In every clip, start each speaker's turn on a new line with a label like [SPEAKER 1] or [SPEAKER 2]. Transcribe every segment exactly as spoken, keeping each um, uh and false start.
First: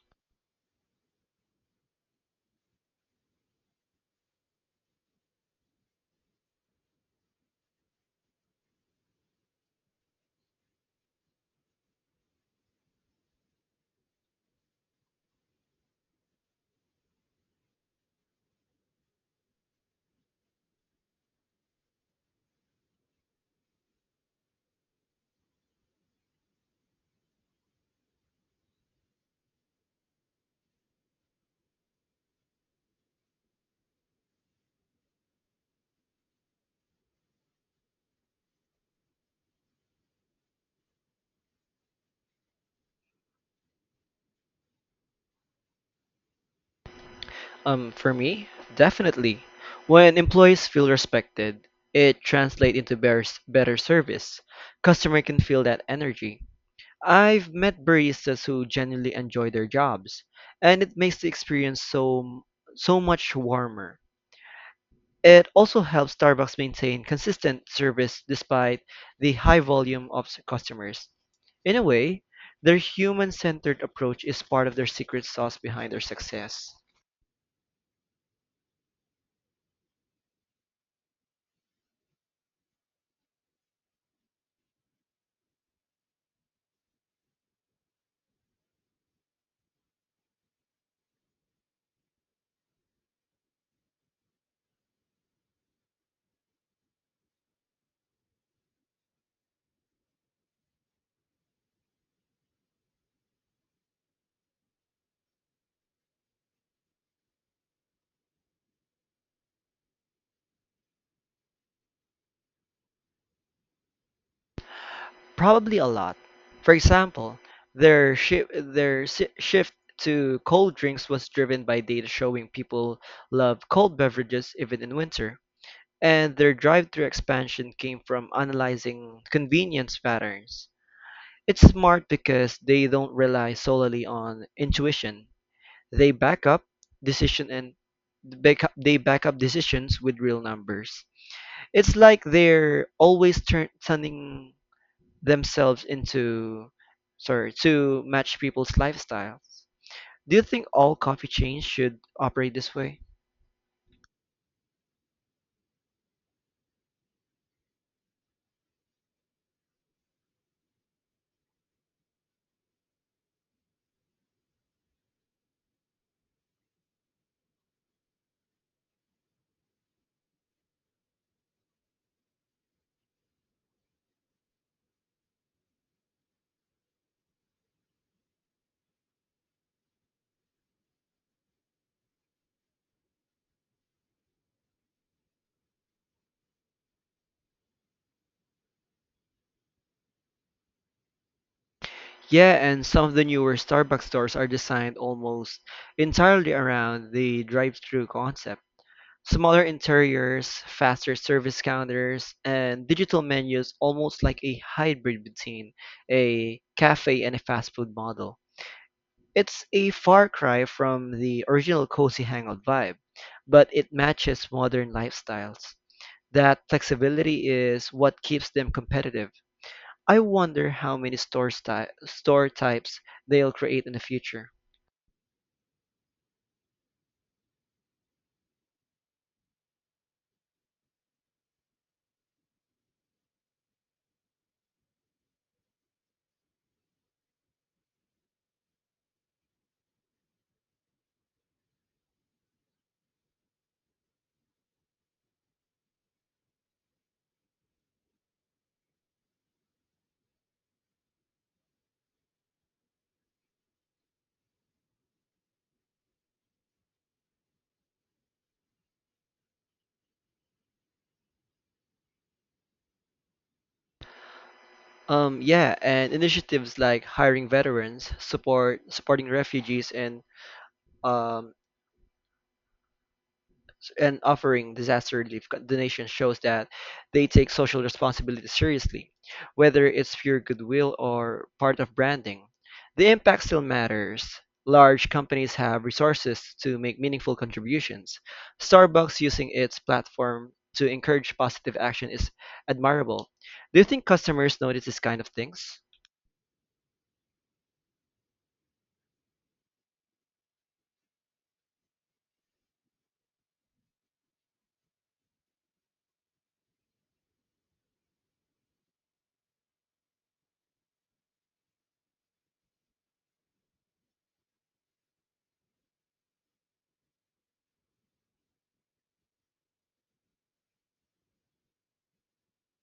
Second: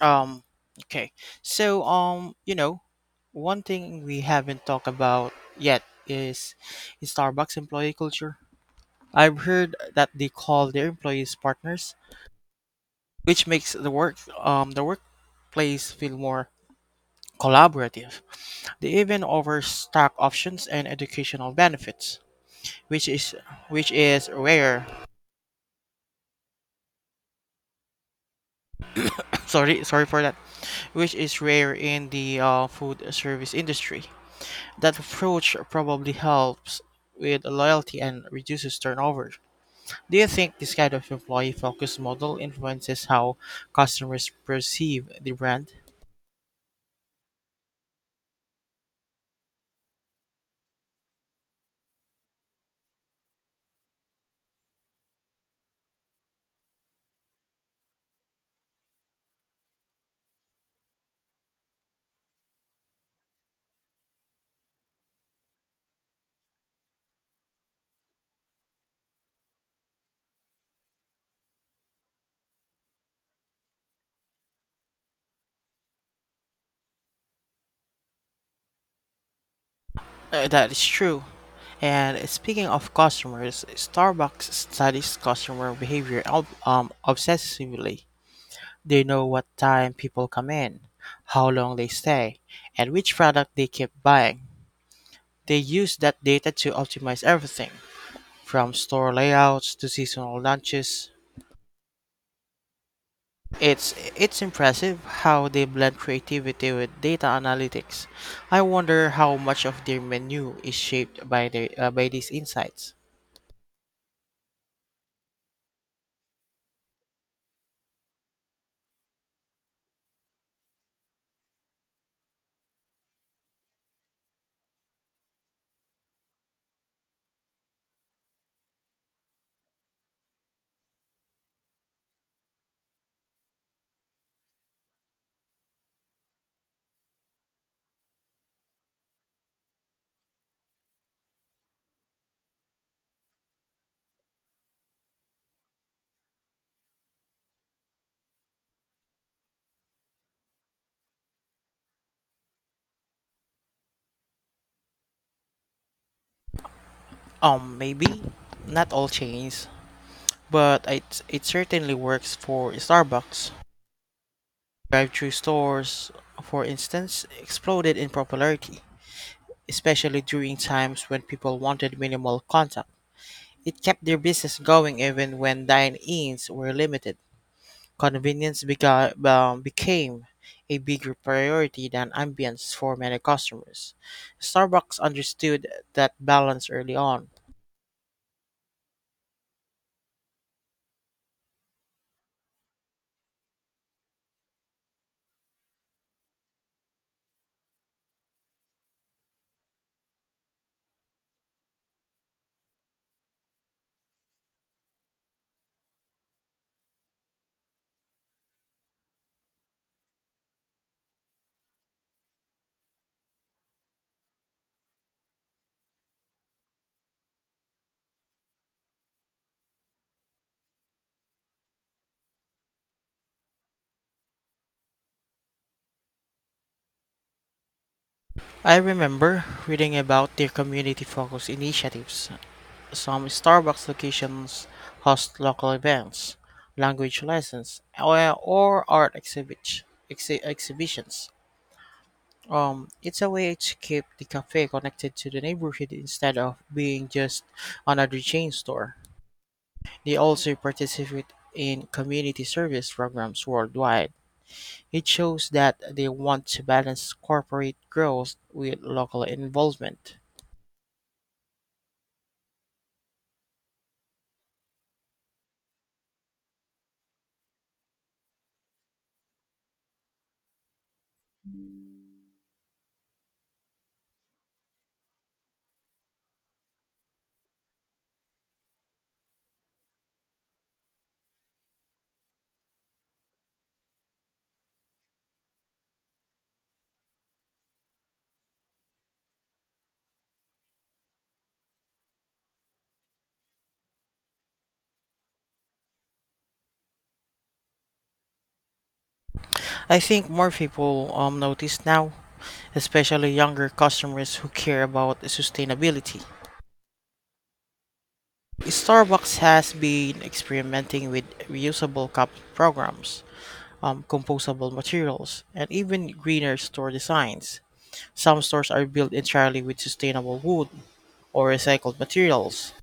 [SPEAKER 1] Um, okay. So, um, you know, one thing we haven't talked about yet is, is Starbucks employee culture. I've heard that they call their employees partners, which makes the work um the workplace feel more collaborative. They even offer stock options and educational benefits, which is which is rare. Sorry, sorry for that. Which is rare in the uh, food service industry. That approach probably helps with loyalty and reduces turnover. Do you think this kind of employee focused model influences how customers perceive the brand?
[SPEAKER 2] Um, for me, definitely. When employees feel respected, it translates into better, better service. Customer can feel that energy. I've met baristas who genuinely enjoy their jobs, and it makes the experience so so much warmer. It also helps Starbucks maintain consistent service despite the high volume of s- customers. In a way, their human-centered approach is part of their secret sauce behind their success.
[SPEAKER 1] Uh, that is true. And speaking of customers, Starbucks studies customer behavior ob- um, obsessively. They know what time people come in, how long they stay, and which product they keep buying. They use that data to optimize everything from store layouts to seasonal launches. It's it's impressive how they blend creativity with data analytics. I wonder how much of their menu is shaped by the uh, by these insights.
[SPEAKER 2] Probably a lot. For example, their shi their si shift to cold drinks was driven by data showing people love cold beverages even in winter, and their drive-through expansion came from analyzing convenience patterns. It's smart because they don't rely solely on intuition. They back up decision and back up, they back up decisions with real numbers. It's like they're always turn, turning themselves into sorry to match people's lifestyles. Do you think all coffee chains should operate this way?
[SPEAKER 1] Um, maybe not all chains, but it it certainly works for Starbucks. Drive-through stores, for instance, exploded in popularity, especially during times when people wanted minimal contact. It kept their business going even when dine-ins were limited. Convenience beca- um, became a bigger priority than ambience for many customers. Starbucks understood that balance early on.
[SPEAKER 2] Yeah, and some of the newer Starbucks stores are designed almost entirely around the drive-through concept. Smaller interiors, faster service counters, and digital menus, almost like a hybrid between a cafe and a fast food model. It's a far cry from the original cozy hangout vibe, but it matches modern lifestyles. That flexibility is what keeps them competitive. I wonder how many store sty- store types they'll create in the future.
[SPEAKER 1] I remember reading about their community focused initiatives. Some Starbucks locations host local events, language lessons, or, or art exhibit, exhi- exhibitions. Um, it's a way to keep the cafe connected to the neighborhood instead of being just another chain store. They also participate in community service programs worldwide. It shows that they want to balance corporate growth with local involvement.
[SPEAKER 2] Um, yeah, and initiatives like hiring veterans, support supporting refugees, and um, and offering disaster relief donations shows that they take social responsibility seriously, whether it's pure goodwill or part of branding. The impact still matters. Large companies have resources to make meaningful contributions. Starbucks using its platform to encourage positive action is admirable. Do you think customers notice this kind of things?
[SPEAKER 1] I think more people um, notice now, especially younger customers who care about sustainability. Starbucks has been experimenting with reusable cup programs, um, compostable materials, and even greener store designs. Some stores are built entirely with sustainable wood, or recycled materials.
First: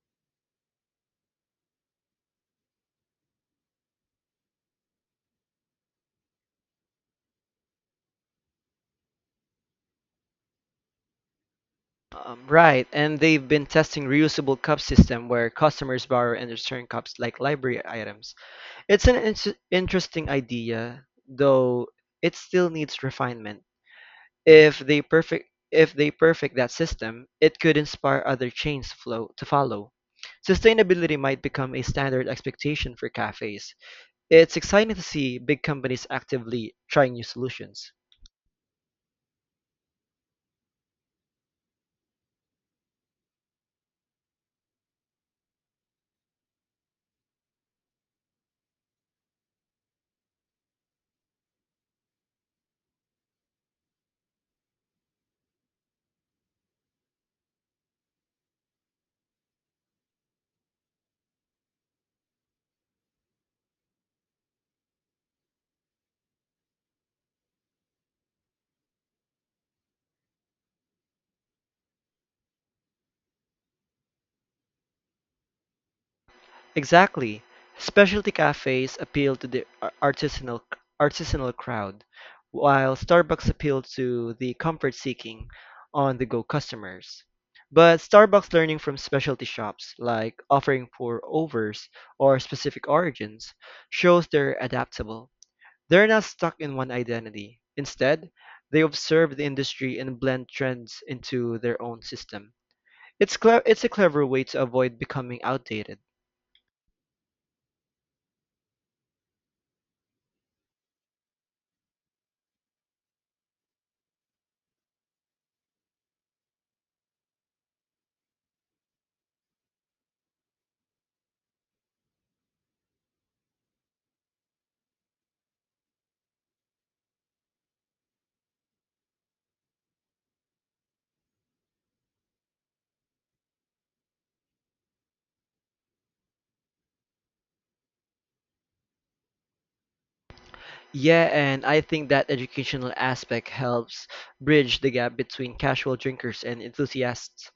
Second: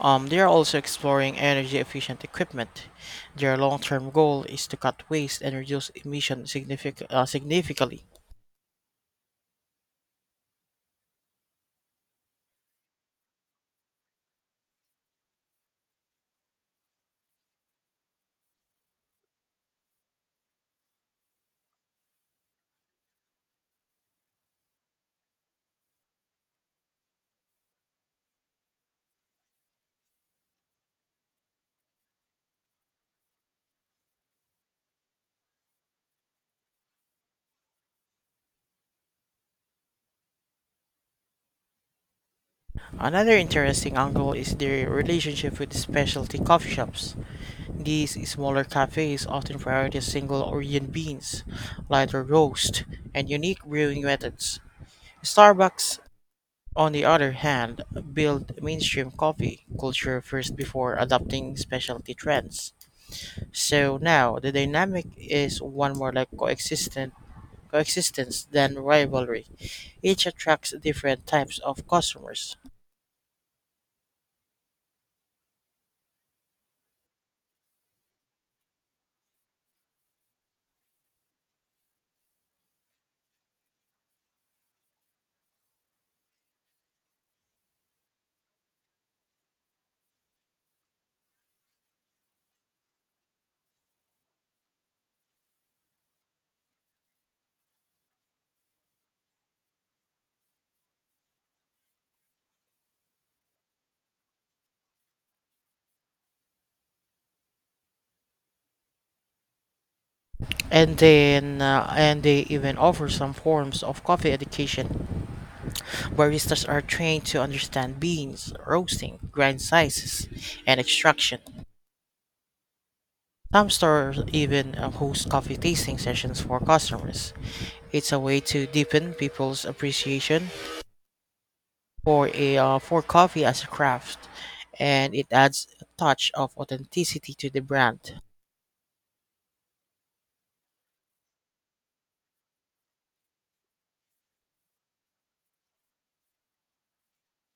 [SPEAKER 1] Um, they are also exploring energy efficient equipment. Their long term goal is to cut waste and reduce emissions signific- uh, significantly.
[SPEAKER 2] Um, right, and they've been testing reusable cup system where customers borrow and return cups like library items. It's an ins interesting idea, though it still needs refinement. If they perfect if they perfect that system, it could inspire other chains to flow to follow. Sustainability might become a standard expectation for cafes. It's exciting to see big companies actively trying new solutions.
[SPEAKER 1] Another interesting angle is their relationship with specialty coffee shops. These smaller cafes often prioritize single origin beans, lighter roast, and unique brewing methods. Starbucks, on the other hand, built mainstream coffee culture first before adopting specialty trends. So now the dynamic is one more like coexistent coexistence than rivalry. Each attracts different types of customers,
[SPEAKER 2] Exactly. Specialty cafes appeal to the ar- artisanal artisanal crowd, while Starbucks appeal to the comfort-seeking, on-the-go customers. But Starbucks learning from specialty shops, like offering pour-overs or specific origins, shows they're adaptable. They're not stuck in one identity. Instead, they observe the industry and blend trends into their own system. It's cle- it's a clever way to avoid becoming outdated.
[SPEAKER 1] and then uh, and they even offer some forms of coffee education. Baristas are trained to understand beans, roasting, grind sizes, and extraction. Some stores even uh, host coffee tasting sessions for customers. It's a way to deepen people's appreciation for a uh, for coffee as a craft, and it adds a touch of authenticity to the brand.
[SPEAKER 2] Yeah, and I think that educational aspect helps bridge the gap between casual drinkers and enthusiasts.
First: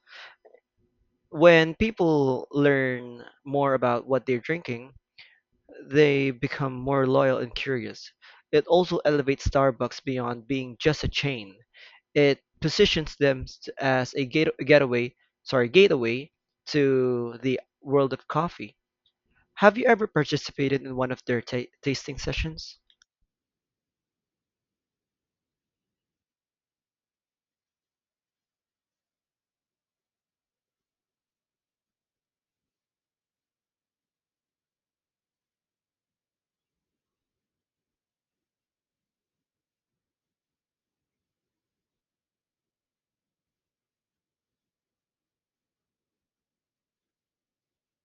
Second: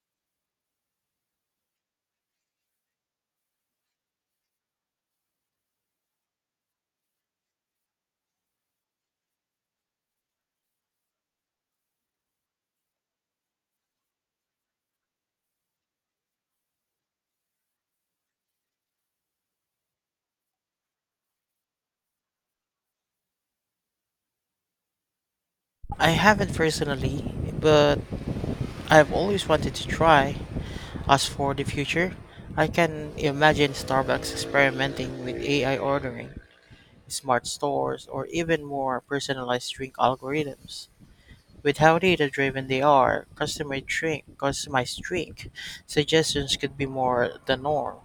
[SPEAKER 2] When people learn more about what they're drinking, they become more loyal and curious. It also elevates Starbucks beyond being just a chain. It positions them s- as a gate- getaway, sorry, gateway to the world of coffee. Have you ever participated in one of their ta- tasting sessions?
[SPEAKER 1] I haven't personally, but I've always wanted to try. As for the future, I can imagine Starbucks experimenting with A I ordering, smart stores, or even more personalized drink algorithms. With how data driven they are, customer drink, customized drink suggestions could be more the norm.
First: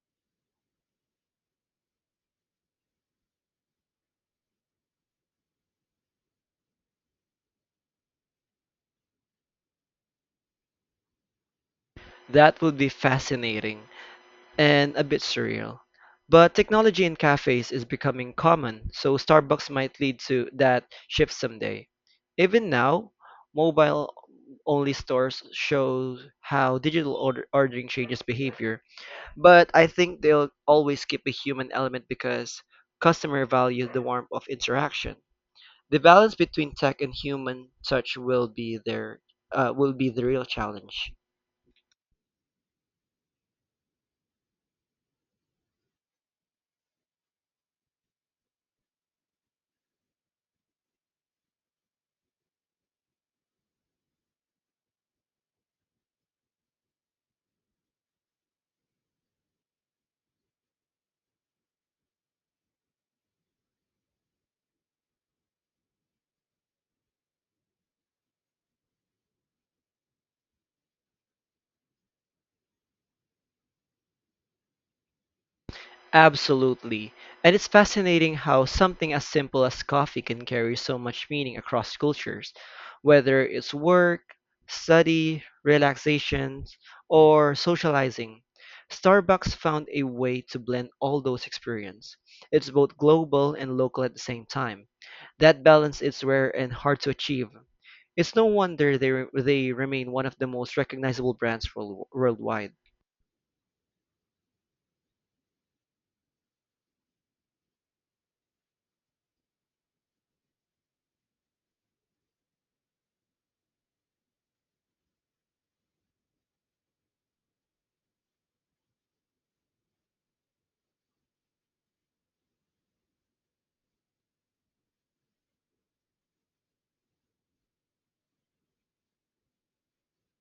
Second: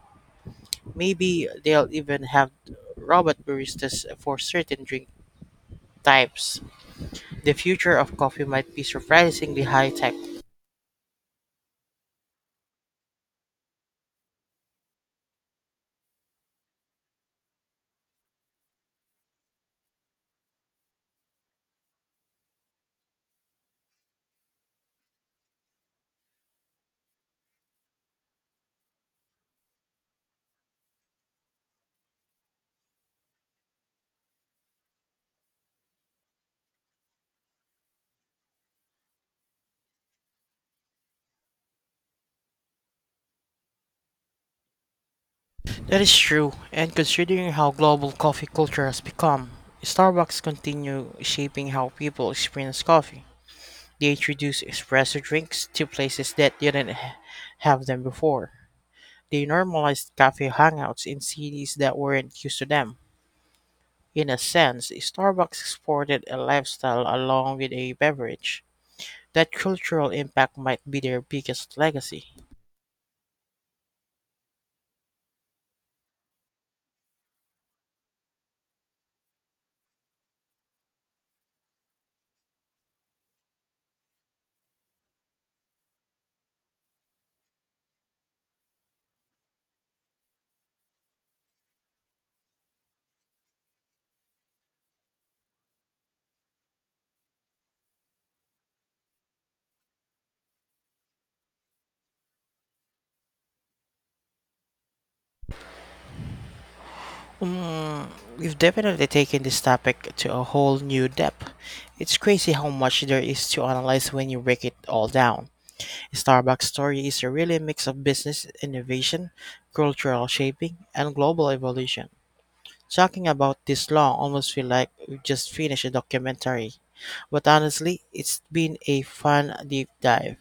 [SPEAKER 1] Maybe they'll even have robot baristas for certain drink types. The future of coffee might be surprisingly high tech.
[SPEAKER 2] That would be fascinating and a bit surreal. But technology in cafes is becoming common, so Starbucks might lead to that shift someday. Even now, mobile only stores show how digital order- ordering changes behavior, but I think they'll always keep a human element because customer values the warmth of interaction. The balance between tech and human touch will be there uh, will be the real challenge.
[SPEAKER 1] That is true, and considering how global coffee culture has become, Starbucks continue shaping how people experience coffee. They introduce espresso drinks to places that didn't h- have them before. They normalized cafe hangouts in cities that weren't used to them. In a sense, Starbucks exported a lifestyle along with a beverage. That cultural impact might be their biggest legacy.
[SPEAKER 2] Absolutely. And it's fascinating how something as simple as coffee can carry so much meaning across cultures, whether it's work, study, relaxation, or socializing. Starbucks found a way to blend all those experiences. It's both global and local at the same time. That balance is rare and hard to achieve. It's no wonder they, re- they remain one of the most recognizable brands world- worldwide.
[SPEAKER 1] Mm, we've definitely taken this topic to a whole new depth. It's crazy how much there is to analyze when you break it all down. Starbucks' story is a really mix of business innovation, cultural shaping, and global evolution. Talking about this long almost feel like we just finished a documentary. But honestly, it's been a fun deep dive.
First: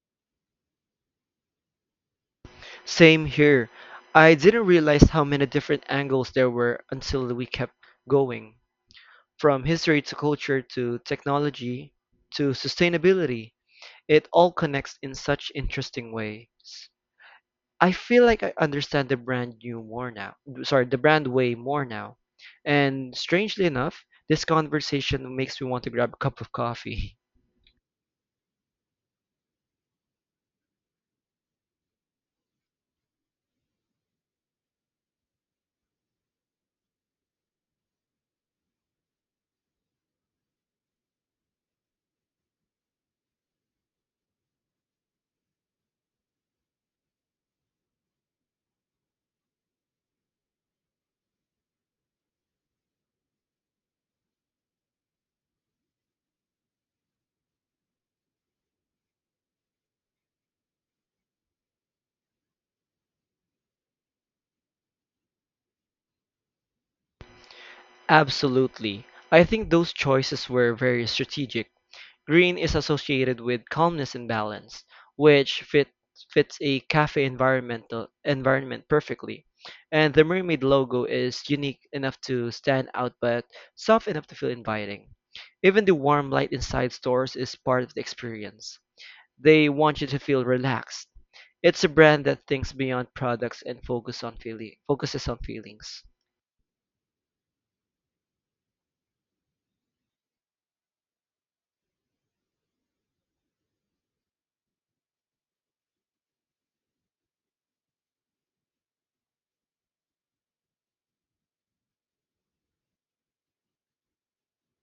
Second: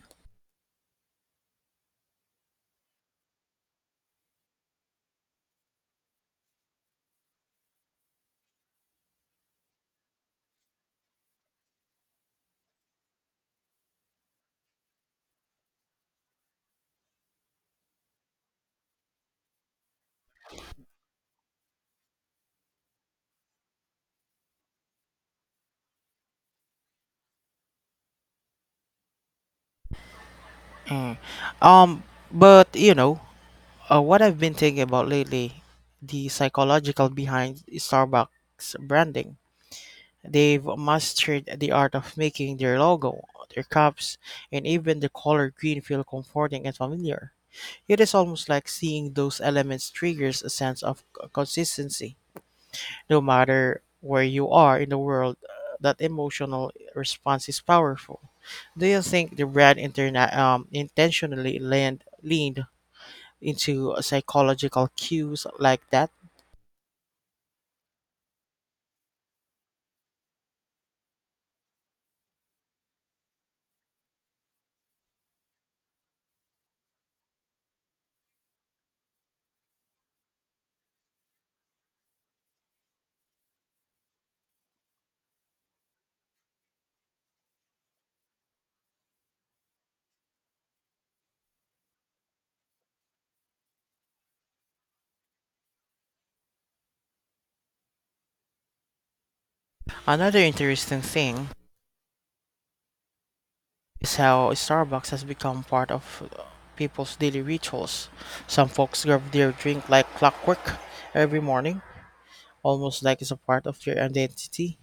[SPEAKER 2] Same here. I didn't realize how many different angles there were until we kept going. From history to culture to technology to sustainability, it all connects in such interesting ways. I feel like I understand the brand new more now. Sorry, the brand way more now. And strangely enough, this conversation makes me want to grab a cup of coffee.
[SPEAKER 1] Um, but you know, Uh, what I've been thinking about lately, the psychological behind Starbucks branding. They've mastered the art of making their logo, their cups, and even the color green feel comforting and familiar. It is almost like seeing those elements triggers a sense of c- consistency. No matter where you are in the world, uh, that emotional response is powerful. Do you think the brand interna- um, intentionally leaned, leaned into psychological cues like that?
[SPEAKER 2] Absolutely. I think those choices were very strategic. Green is associated with calmness and balance, which fit, fits a cafe environmental environment perfectly. And the mermaid logo is unique enough to stand out but soft enough to feel inviting. Even the warm light inside stores is part of the experience. They want you to feel relaxed. It's a brand that thinks beyond products and focus on feeling, focuses on feelings.
[SPEAKER 1] Another interesting thing is how Starbucks has become part of uh, people's daily rituals. Some folks grab their drink like clockwork every morning, almost like it's a part of their identity.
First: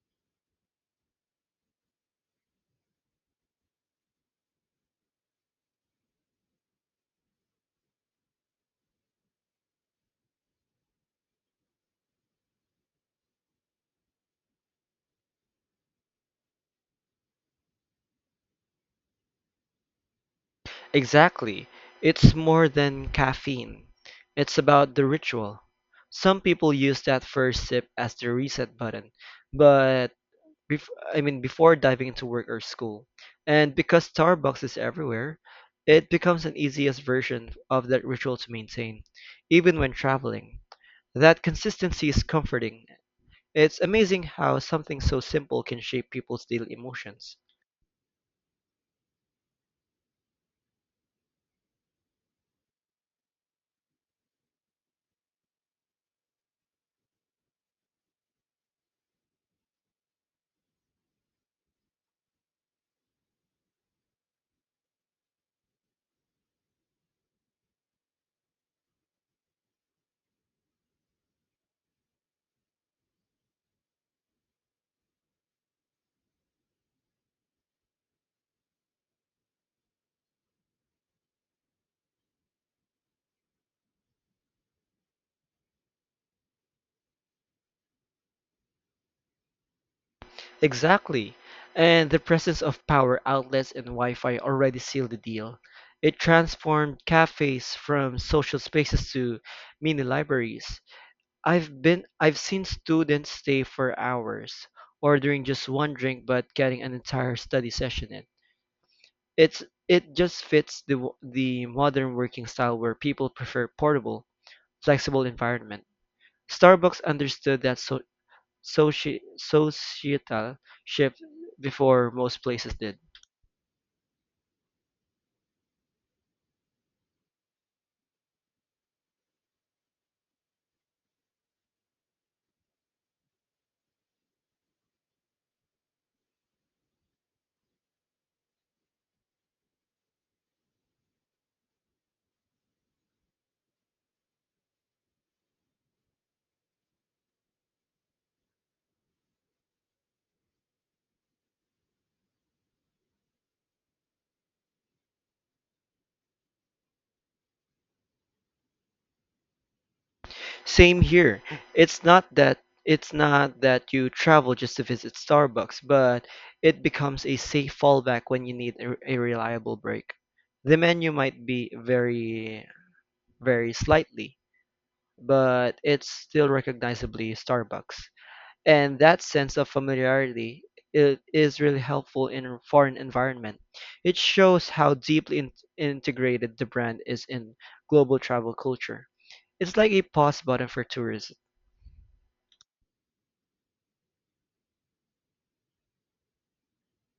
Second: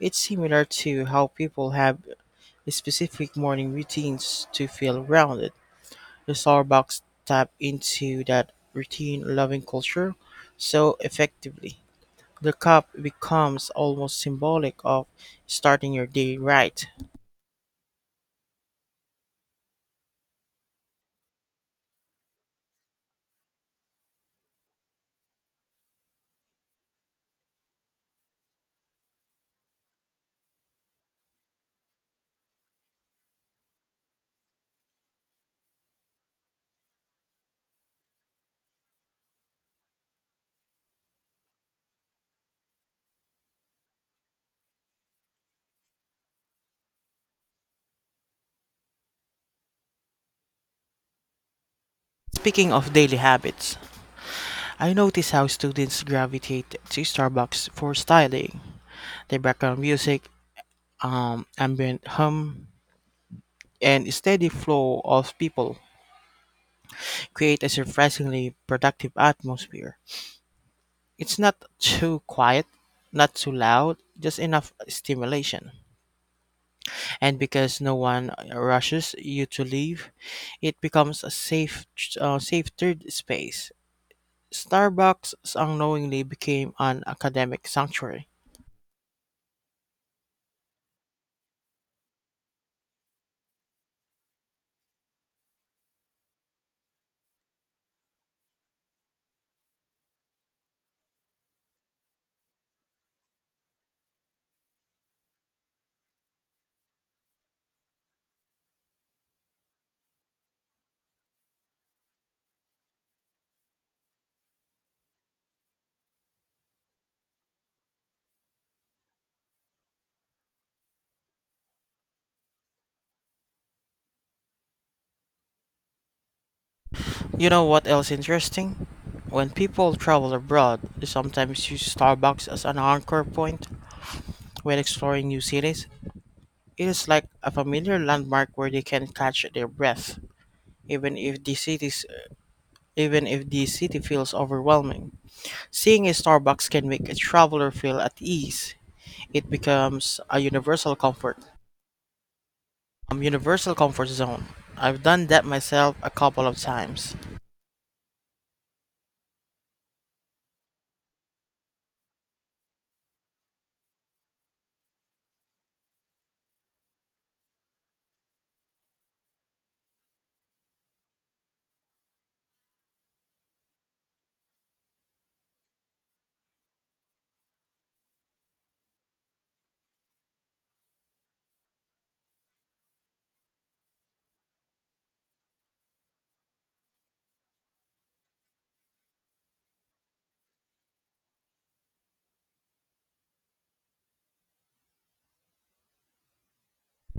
[SPEAKER 1] It's similar to how people have specific morning routines to feel grounded. The Starbucks tap into that routine loving culture so effectively. The cup becomes almost symbolic of starting your day right.
[SPEAKER 2] Exactly. It's more than caffeine. It's about the ritual. Some people use that first sip as the reset button, but bef- I mean before diving into work or school. And because Starbucks is everywhere, it becomes an easiest version of that ritual to maintain, even when traveling. That consistency is comforting. It's amazing how something so simple can shape people's daily emotions.
[SPEAKER 1] Speaking of daily habits, I notice how students gravitate to Starbucks for styling. The background music, um, ambient hum, and steady flow of people create a surprisingly productive atmosphere. It's not too quiet, not too loud, just enough stimulation. And because no one uh, rushes you to leave, it becomes a safe, uh, safe third space. Starbucks unknowingly became an academic sanctuary.
[SPEAKER 2] Exactly. And the presence of power outlets and Wi-Fi already sealed the deal. It transformed cafes from social spaces to mini libraries. I've been I've seen students stay for hours, ordering just one drink but getting an entire study session in. It's it just fits the w- the modern working style where people prefer portable, flexible environment. Starbucks understood that so soci- societal shift before most places did.
[SPEAKER 1] You know what else interesting? When people travel abroad, they sometimes use Starbucks as an anchor point when exploring new cities. It is like a familiar landmark where they can catch their breath, even if the cities, even if the city feels overwhelming. Seeing a Starbucks can make a traveler feel at ease. It becomes a universal comfort. Um, universal comfort zone. I've done that myself a couple of times.
[SPEAKER 2] Same here. It's not that it's not that you travel just to visit Starbucks, but it becomes a safe fallback when you need a, a reliable break. The menu might be very very slightly, but it's still recognizably Starbucks. And that sense of familiarity i- is really helpful in a foreign environment. It shows how deeply in- integrated the brand is in global travel culture. It's like a pause button for tourism.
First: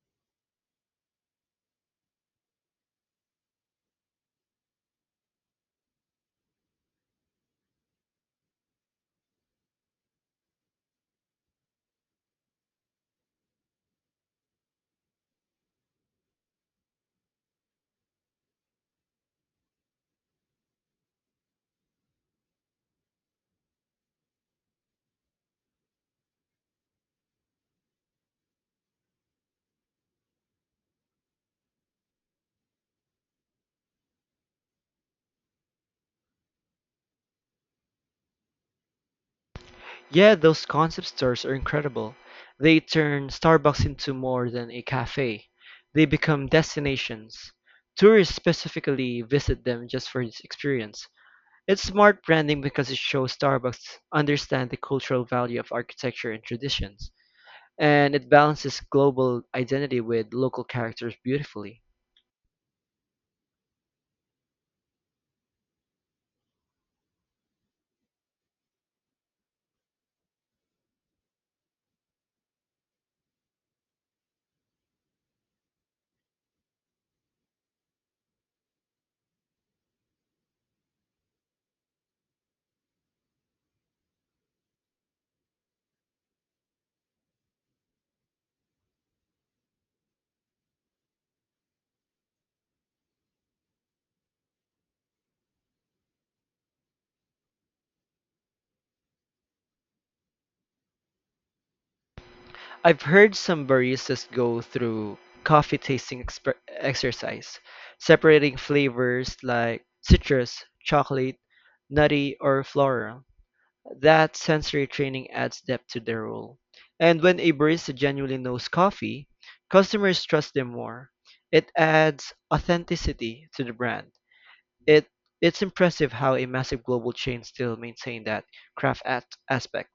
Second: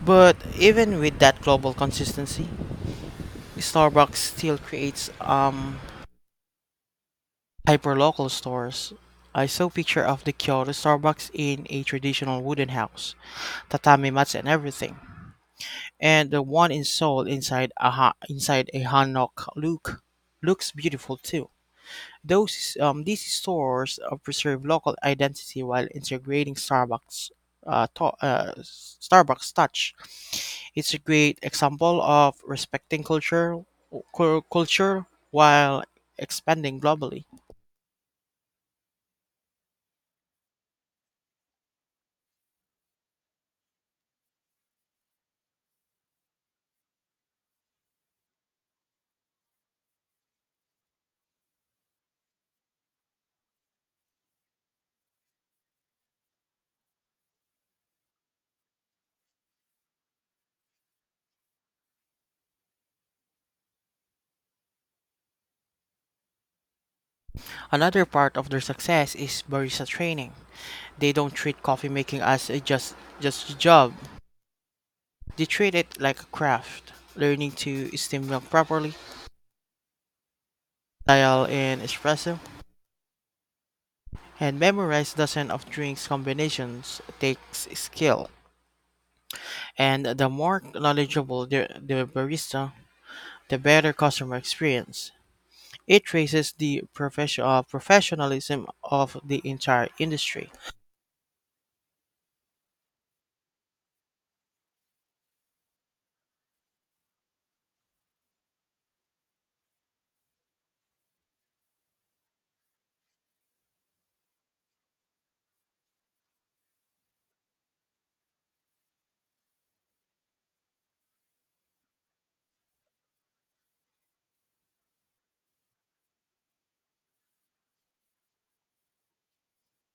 [SPEAKER 1] But even with that global consistency, Starbucks still creates um hyperlocal stores. I saw picture of the Kyoto Starbucks in a traditional wooden house, tatami mats and everything, and the one in Seoul inside a ha- inside a hanok look looks beautiful too. Those um, these stores uh, preserve local identity while integrating Starbucks uh, to- uh, Starbucks touch. It's a great example of respecting culture cul- culture while expanding globally.
[SPEAKER 2] Yeah, those concept stores are incredible. They turn Starbucks into more than a cafe. They become destinations. Tourists specifically visit them just for this experience. It's smart branding because it shows Starbucks understand the cultural value of architecture and traditions, and it balances global identity with local characters beautifully.
[SPEAKER 1] Another part of their success is barista training. They don't treat coffee making as a just just a job. They treat it like a craft, learning to steam milk properly, dial in espresso, and memorize dozens of drinks combinations takes skill. And the more knowledgeable the, the barista, the better customer experience. It raises the profession, uh, professionalism of the entire industry.
[SPEAKER 2] I've heard some baristas go through coffee tasting exper- exercise, separating flavors like citrus, chocolate, nutty, or floral. That sensory training adds depth to their role. And when a barista genuinely knows coffee, customers trust them more. It adds authenticity to the brand. It it's impressive how a massive global chain still maintain that craft at aspect.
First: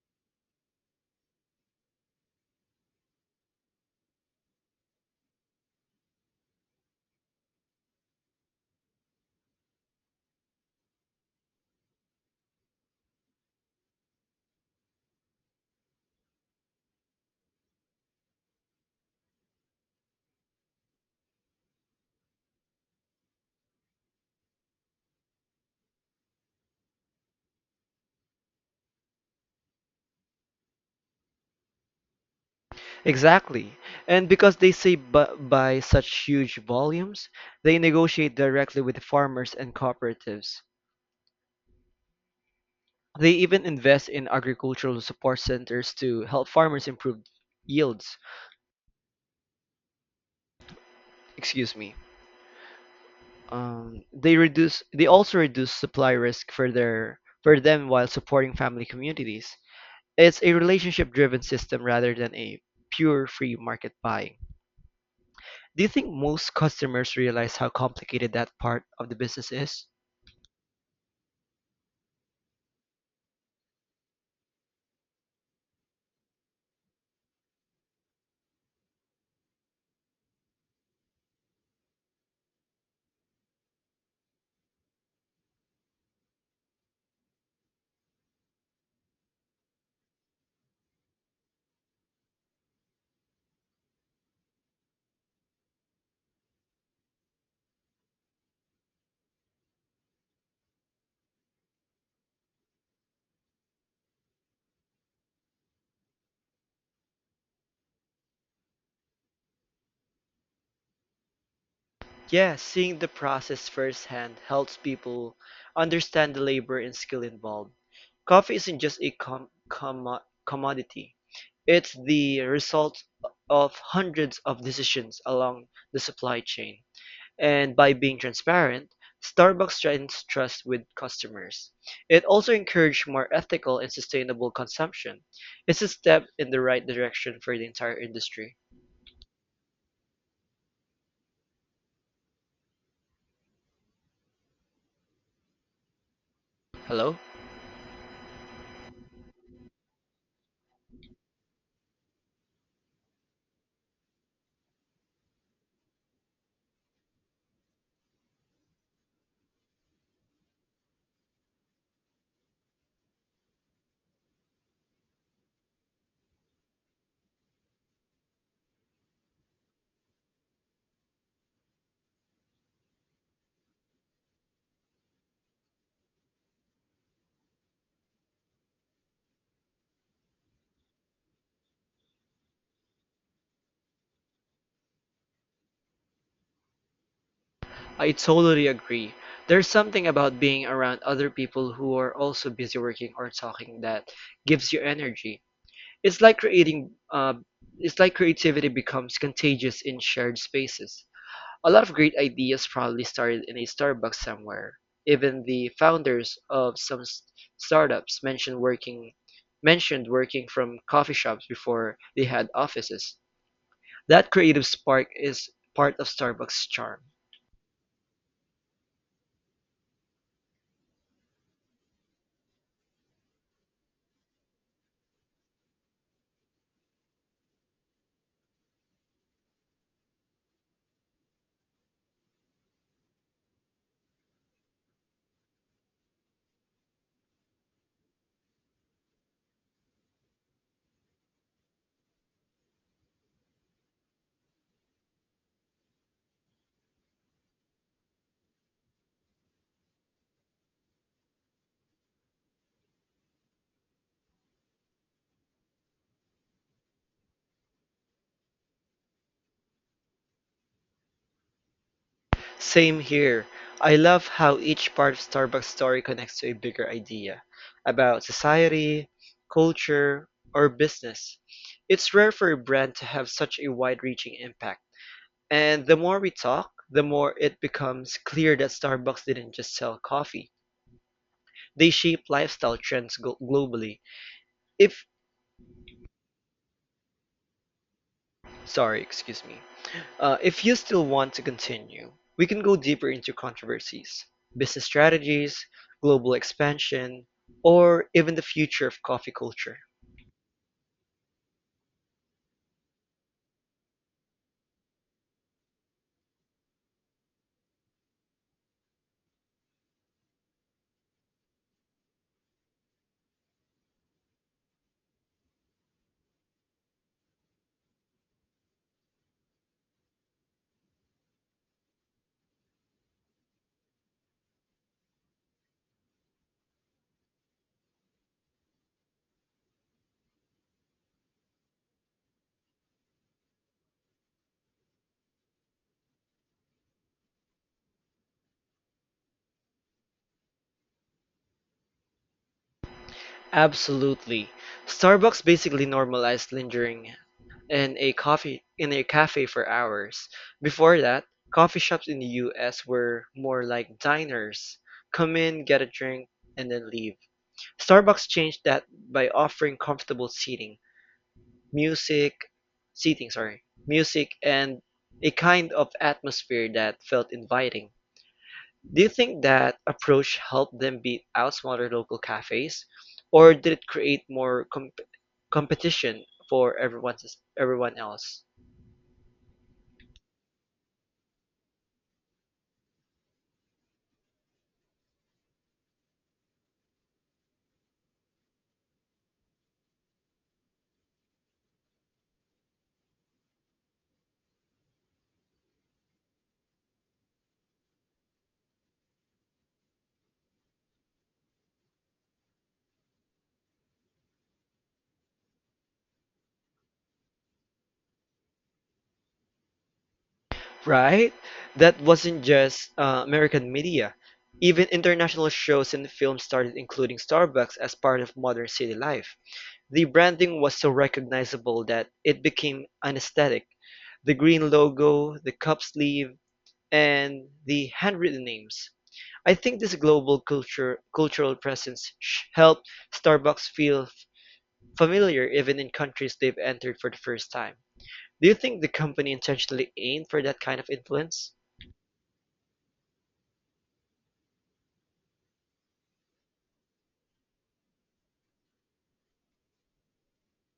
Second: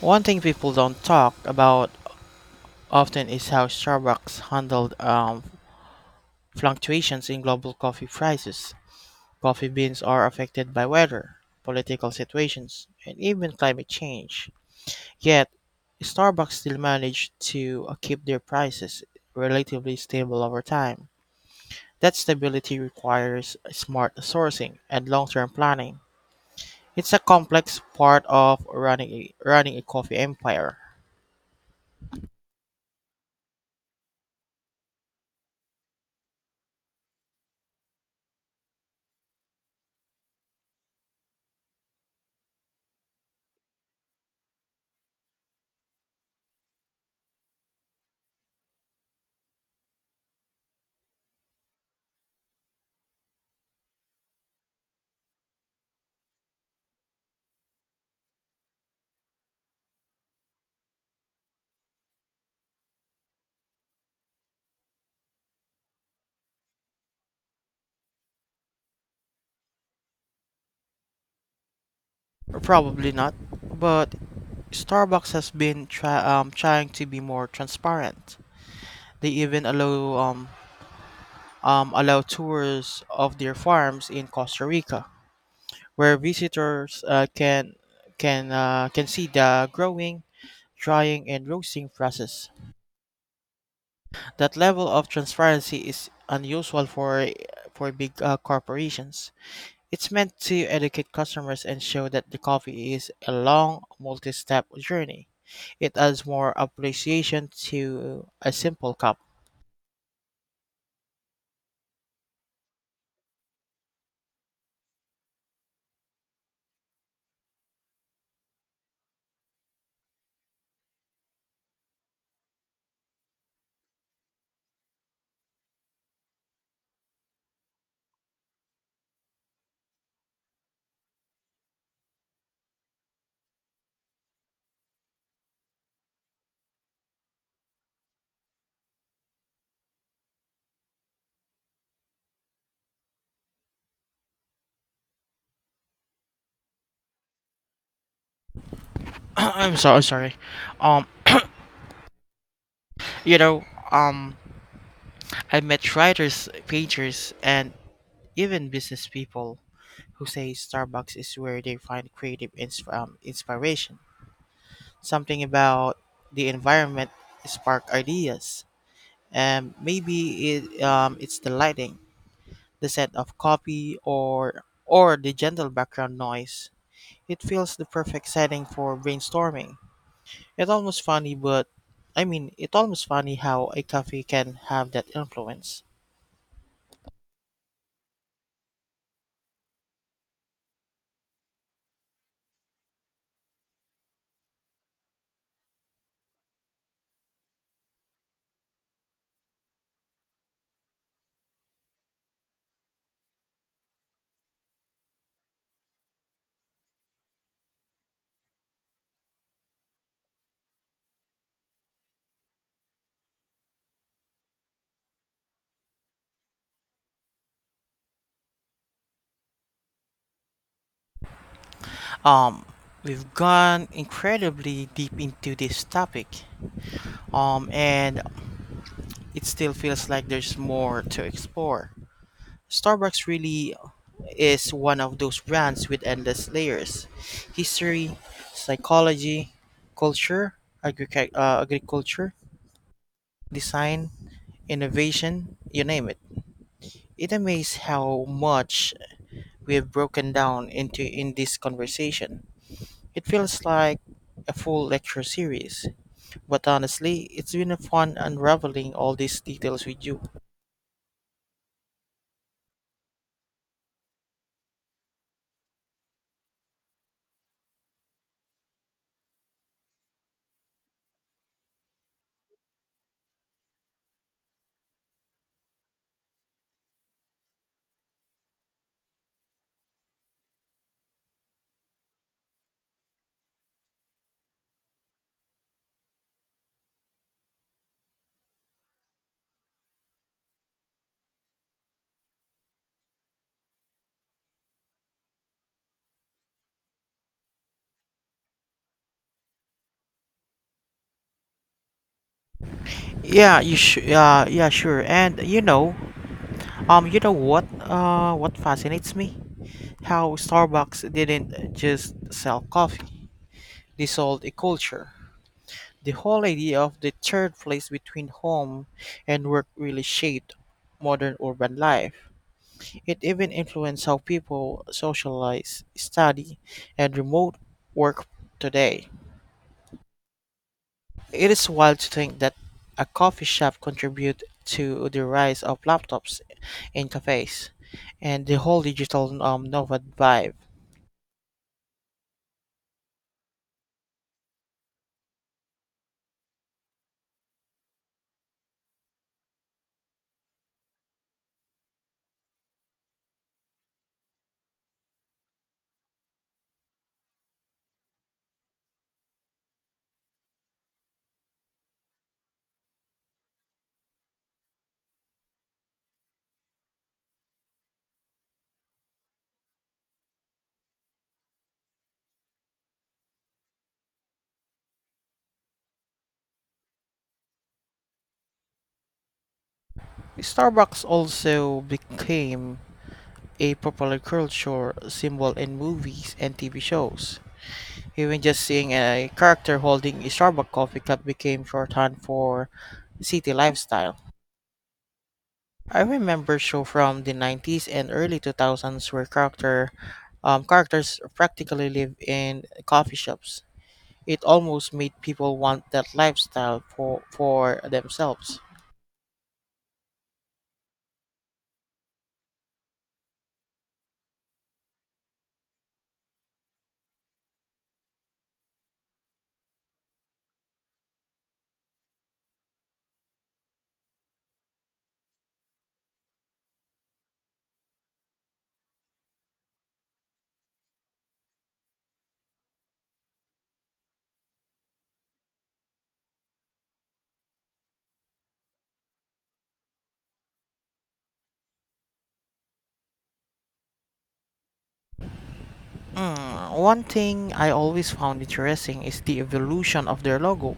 [SPEAKER 1] One thing people don't talk about often is how Starbucks handled um, fluctuations in global coffee prices. Coffee beans are affected by weather, political situations, and even climate change. Yet, Starbucks still managed to uh, keep their prices relatively stable over time. That stability requires smart sourcing and long-term planning. It's a complex part of running a, running a coffee empire.
[SPEAKER 2] Exactly. And because they save bu- by such huge volumes, they negotiate directly with farmers and cooperatives. They even invest in agricultural support centers to help farmers improve yields. Excuse me. Um, they reduce they also reduce supply risk for their for them while supporting family communities. It's a relationship driven system rather than a pure free market buying. Do you think most customers realize how complicated that part of the business is?
[SPEAKER 1] Probably not, but Starbucks has been try, um, trying to be more transparent. They even allow um, um, allow tours of their farms in Costa Rica, where visitors uh, can can uh, can see the growing, drying, and roasting process. That level of transparency is unusual for for big uh, corporations. It's meant to educate customers and show that the coffee is a long, multi-step journey. It adds more appreciation to a simple cup.
[SPEAKER 2] Yeah, seeing the process firsthand helps people understand the labor and skill involved. Coffee isn't just a com- commo- commodity, it's the result of hundreds of decisions along the supply chain. And by being transparent, Starbucks strengthens trust with customers. It also encouraged more ethical and sustainable consumption. It's a step in the right direction for the entire industry. Hello?
[SPEAKER 1] I'm so I'm sorry. Um, you know, um, I met writers, painters, and even business people who say Starbucks is where they find creative ins- um, inspiration. Something about the environment spark ideas, and maybe it, um, it's the lighting, the scent of coffee, or or the gentle background noise. It feels the perfect setting for brainstorming. It's almost funny, but I mean, it's almost funny how a coffee can have that influence.
[SPEAKER 2] I totally agree. There's something about being around other people who are also busy working or talking that gives you energy. It's like creating uh, it's like creativity becomes contagious in shared spaces. A lot of great ideas probably started in a Starbucks somewhere. Even the founders of some s- startups mentioned working mentioned working from coffee shops before they had offices. That creative spark is part of Starbucks' charm.
[SPEAKER 1] Um, we've gone incredibly deep into this topic. Um, and it still feels like there's more to explore. Starbucks really is one of those brands with endless layers: history, psychology, culture, agric- uh, agriculture, design, innovation, you name it. It amazes how much we have broken down into in this conversation. It feels like a full lecture series, but honestly, it's been a fun unraveling all these details with you.
[SPEAKER 2] Same here. I love how each part of Starbucks' story connects to a bigger idea about society, culture, or business. It's rare for a brand to have such a wide-reaching impact. And the more we talk, the more it becomes clear that Starbucks didn't just sell coffee. They shape lifestyle trends globally. If, sorry, excuse me. Uh, if you still want to continue, we can go deeper into controversies, business strategies, global expansion, or even the future of coffee culture.
[SPEAKER 1] Yeah, you sh- uh, yeah, sure. And you know, um, you know what? Uh, what fascinates me? How Starbucks didn't just sell coffee; they sold a culture. The whole idea of the third place between home and work really shaped modern urban life. It even influenced how people socialize, study, and remote work today. It is wild to think that a coffee shop contributed to the rise of laptops in cafes and the whole digital um, nomad vibe.
[SPEAKER 2] Absolutely. Starbucks basically normalized lingering in a coffee in a cafe for hours. Before that, coffee shops in the U S were more like diners. Come in, get a drink, and then leave. Starbucks changed that by offering comfortable seating, music, seating, sorry, music, and a kind of atmosphere that felt inviting. Do you think that approach helped them beat out smaller local cafes, or did it create more com- competition for everyone's everyone else?
[SPEAKER 1] Starbucks also became a popular culture symbol in movies and T V shows. Even just seeing a character holding a Starbucks coffee cup became shorthand for city lifestyle. I remember show from the nineties and early two thousands where character um, characters practically live in coffee shops. It almost made people want that lifestyle for, for themselves.
[SPEAKER 2] Right? That wasn't just uh, American media. Even international shows and films started including Starbucks as part of modern city life. The branding was so recognizable that it became an aesthetic. The green logo, the cup sleeve, and the handwritten names. I think this global culture cultural presence sh- helped Starbucks feel f- familiar even in countries they've entered for the first time. Do you think the company intentionally aimed for that kind of influence?
[SPEAKER 1] Mm, one thing I always found interesting is the evolution of their logo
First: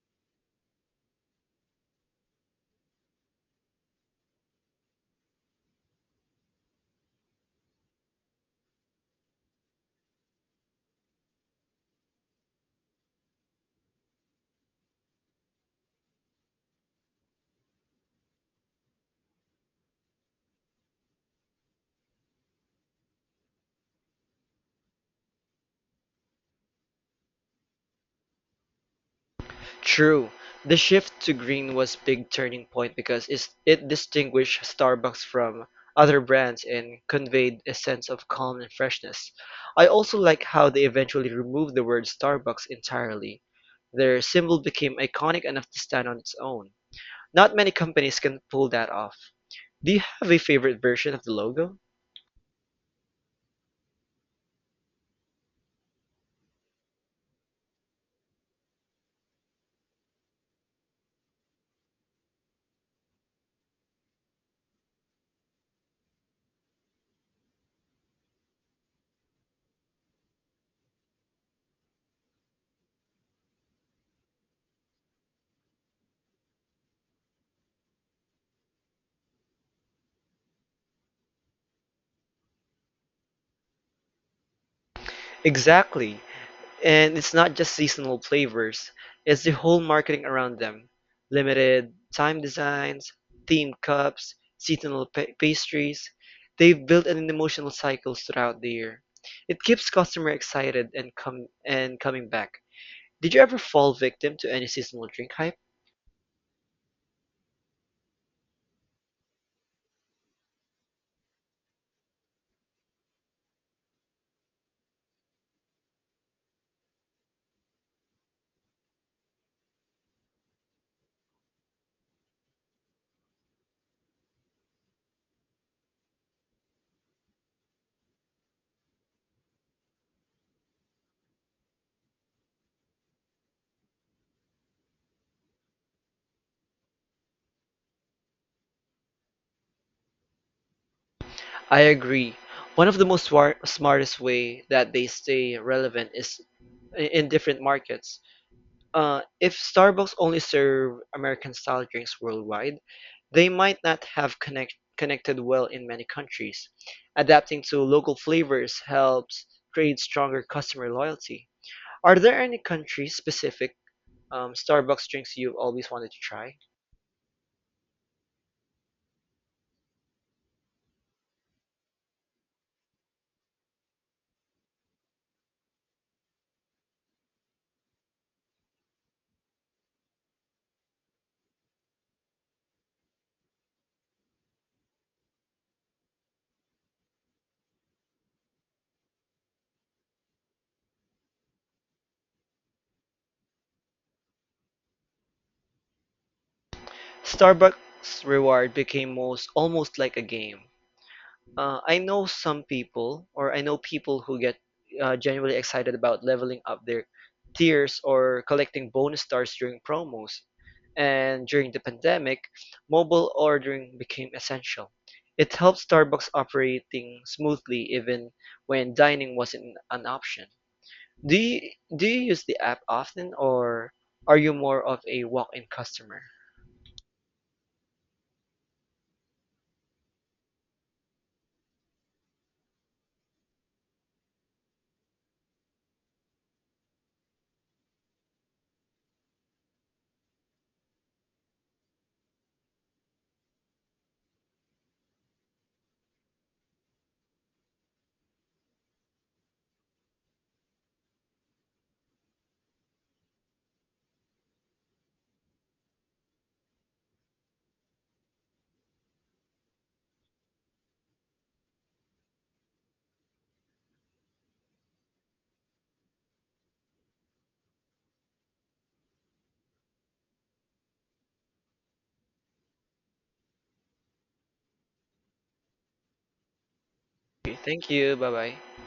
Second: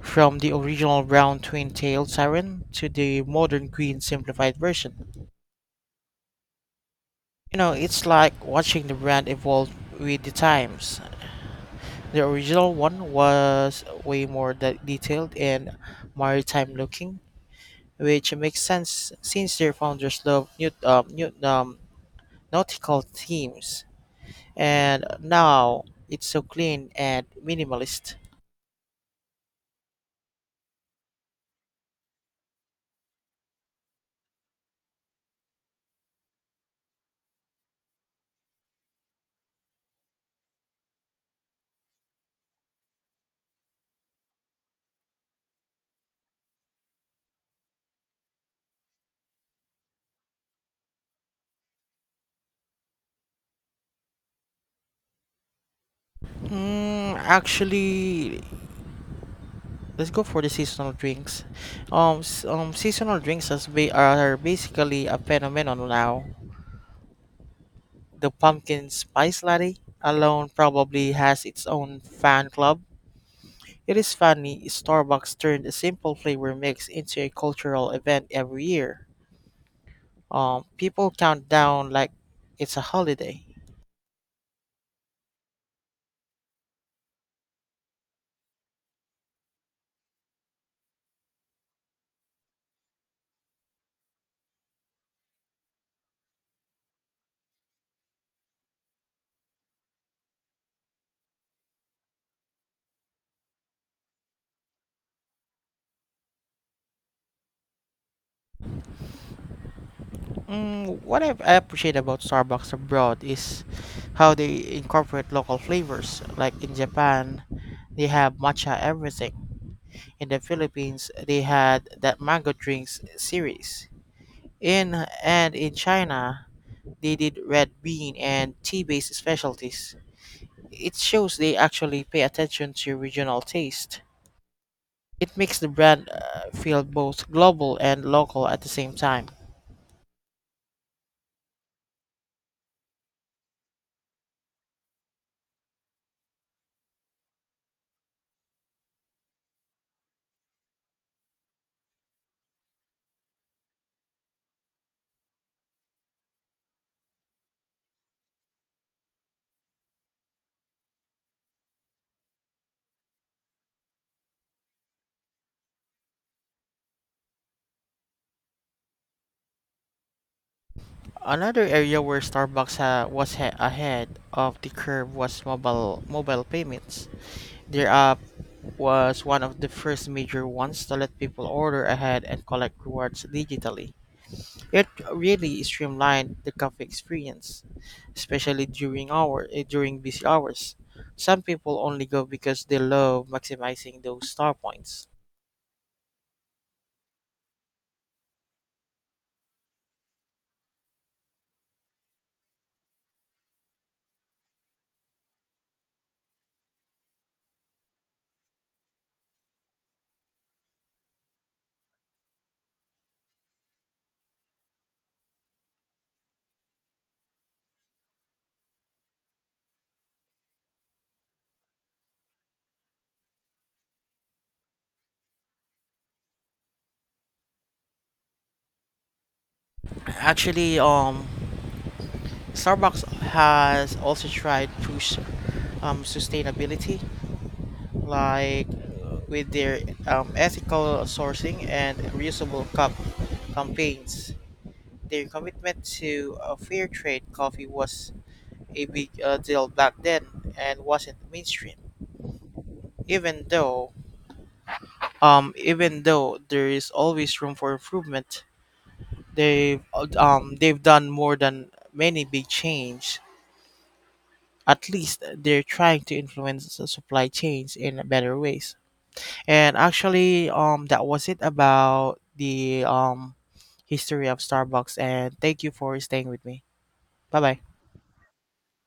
[SPEAKER 1] from the original brown twin-tailed siren to the modern green simplified version. You know, it's like watching the brand evolve with the times. The original one was way more de- detailed and maritime looking, which makes sense since their founders loved new, um, new, um, nautical themes. And now it's so clean and minimalist.
[SPEAKER 2] True, the shift to green was big turning point because is- it distinguished Starbucks from other brands and conveyed a sense of calm and freshness. I also like how they eventually removed the word Starbucks entirely. Their symbol became iconic enough to stand on its own. Not many companies can pull that off. Do you have a favorite version of the logo?
[SPEAKER 1] Mm, actually, let's go for the seasonal drinks. Um, s- um, seasonal drinks as ba- are basically a phenomenon now. The pumpkin spice latte alone probably has its own fan club. It is funny, Starbucks turned a simple flavor mix into a cultural event every year. Um, people count down like it's a holiday.
[SPEAKER 2] Exactly. And it's not just seasonal flavors, it's the whole marketing around them. Limited time designs, themed cups, seasonal pa- pastries. They've built an emotional cycle throughout the year. It keeps customer excited and com- and coming back. Did you ever fall victim to any seasonal drink hype?
[SPEAKER 1] Mm, what I I appreciate about Starbucks abroad is how they incorporate local flavors. Like in Japan, they have matcha everything. In the Philippines, they had that mango drinks series. In and in China, they did red bean and tea-based specialties. It shows they actually pay attention to regional taste. It makes the brand uh, feel both global and local at the same time.
[SPEAKER 2] I agree. One of the most war- smartest way that they stay relevant is i- in different markets. Uh, if Starbucks only served American-style drinks worldwide, they might not have connect connected well in many countries. Adapting to local flavors helps create stronger customer loyalty. Are there any country-specific um, Starbucks drinks you've always wanted to try?
[SPEAKER 1] Another area where Starbucks ha- was ha- ahead of the curve was mobile mobile payments. Their app was one of the first major ones to let people order ahead and collect rewards digitally. It really streamlined the cafe experience, especially during hour eh, during busy hours. Some people only go because they love maximizing those star points.
[SPEAKER 2] Starbucks reward became most almost like a game. Uh, I know some people, or I know people who get uh, genuinely excited about leveling up their tiers or collecting bonus stars during promos. And during the pandemic, mobile ordering became essential. It helped Starbucks operating smoothly even when dining wasn't an option. Do you do you use the app often or are you more of a walk-in customer?
[SPEAKER 1] Actually, um, Starbucks has also tried push um, sustainability, like uh, with their um, ethical sourcing and reusable cup campaigns. Their commitment to a fair trade coffee was a big uh, deal back then and wasn't mainstream. Even though, um, Even though there is always room for improvement, they've um they've done more than many big change. At least they're trying to influence the supply chains in better ways. And actually, um, that was it about the um history of Starbucks. And thank you for staying with me. Bye
[SPEAKER 2] Okay,
[SPEAKER 1] bye.
[SPEAKER 2] thank you. Bye-bye.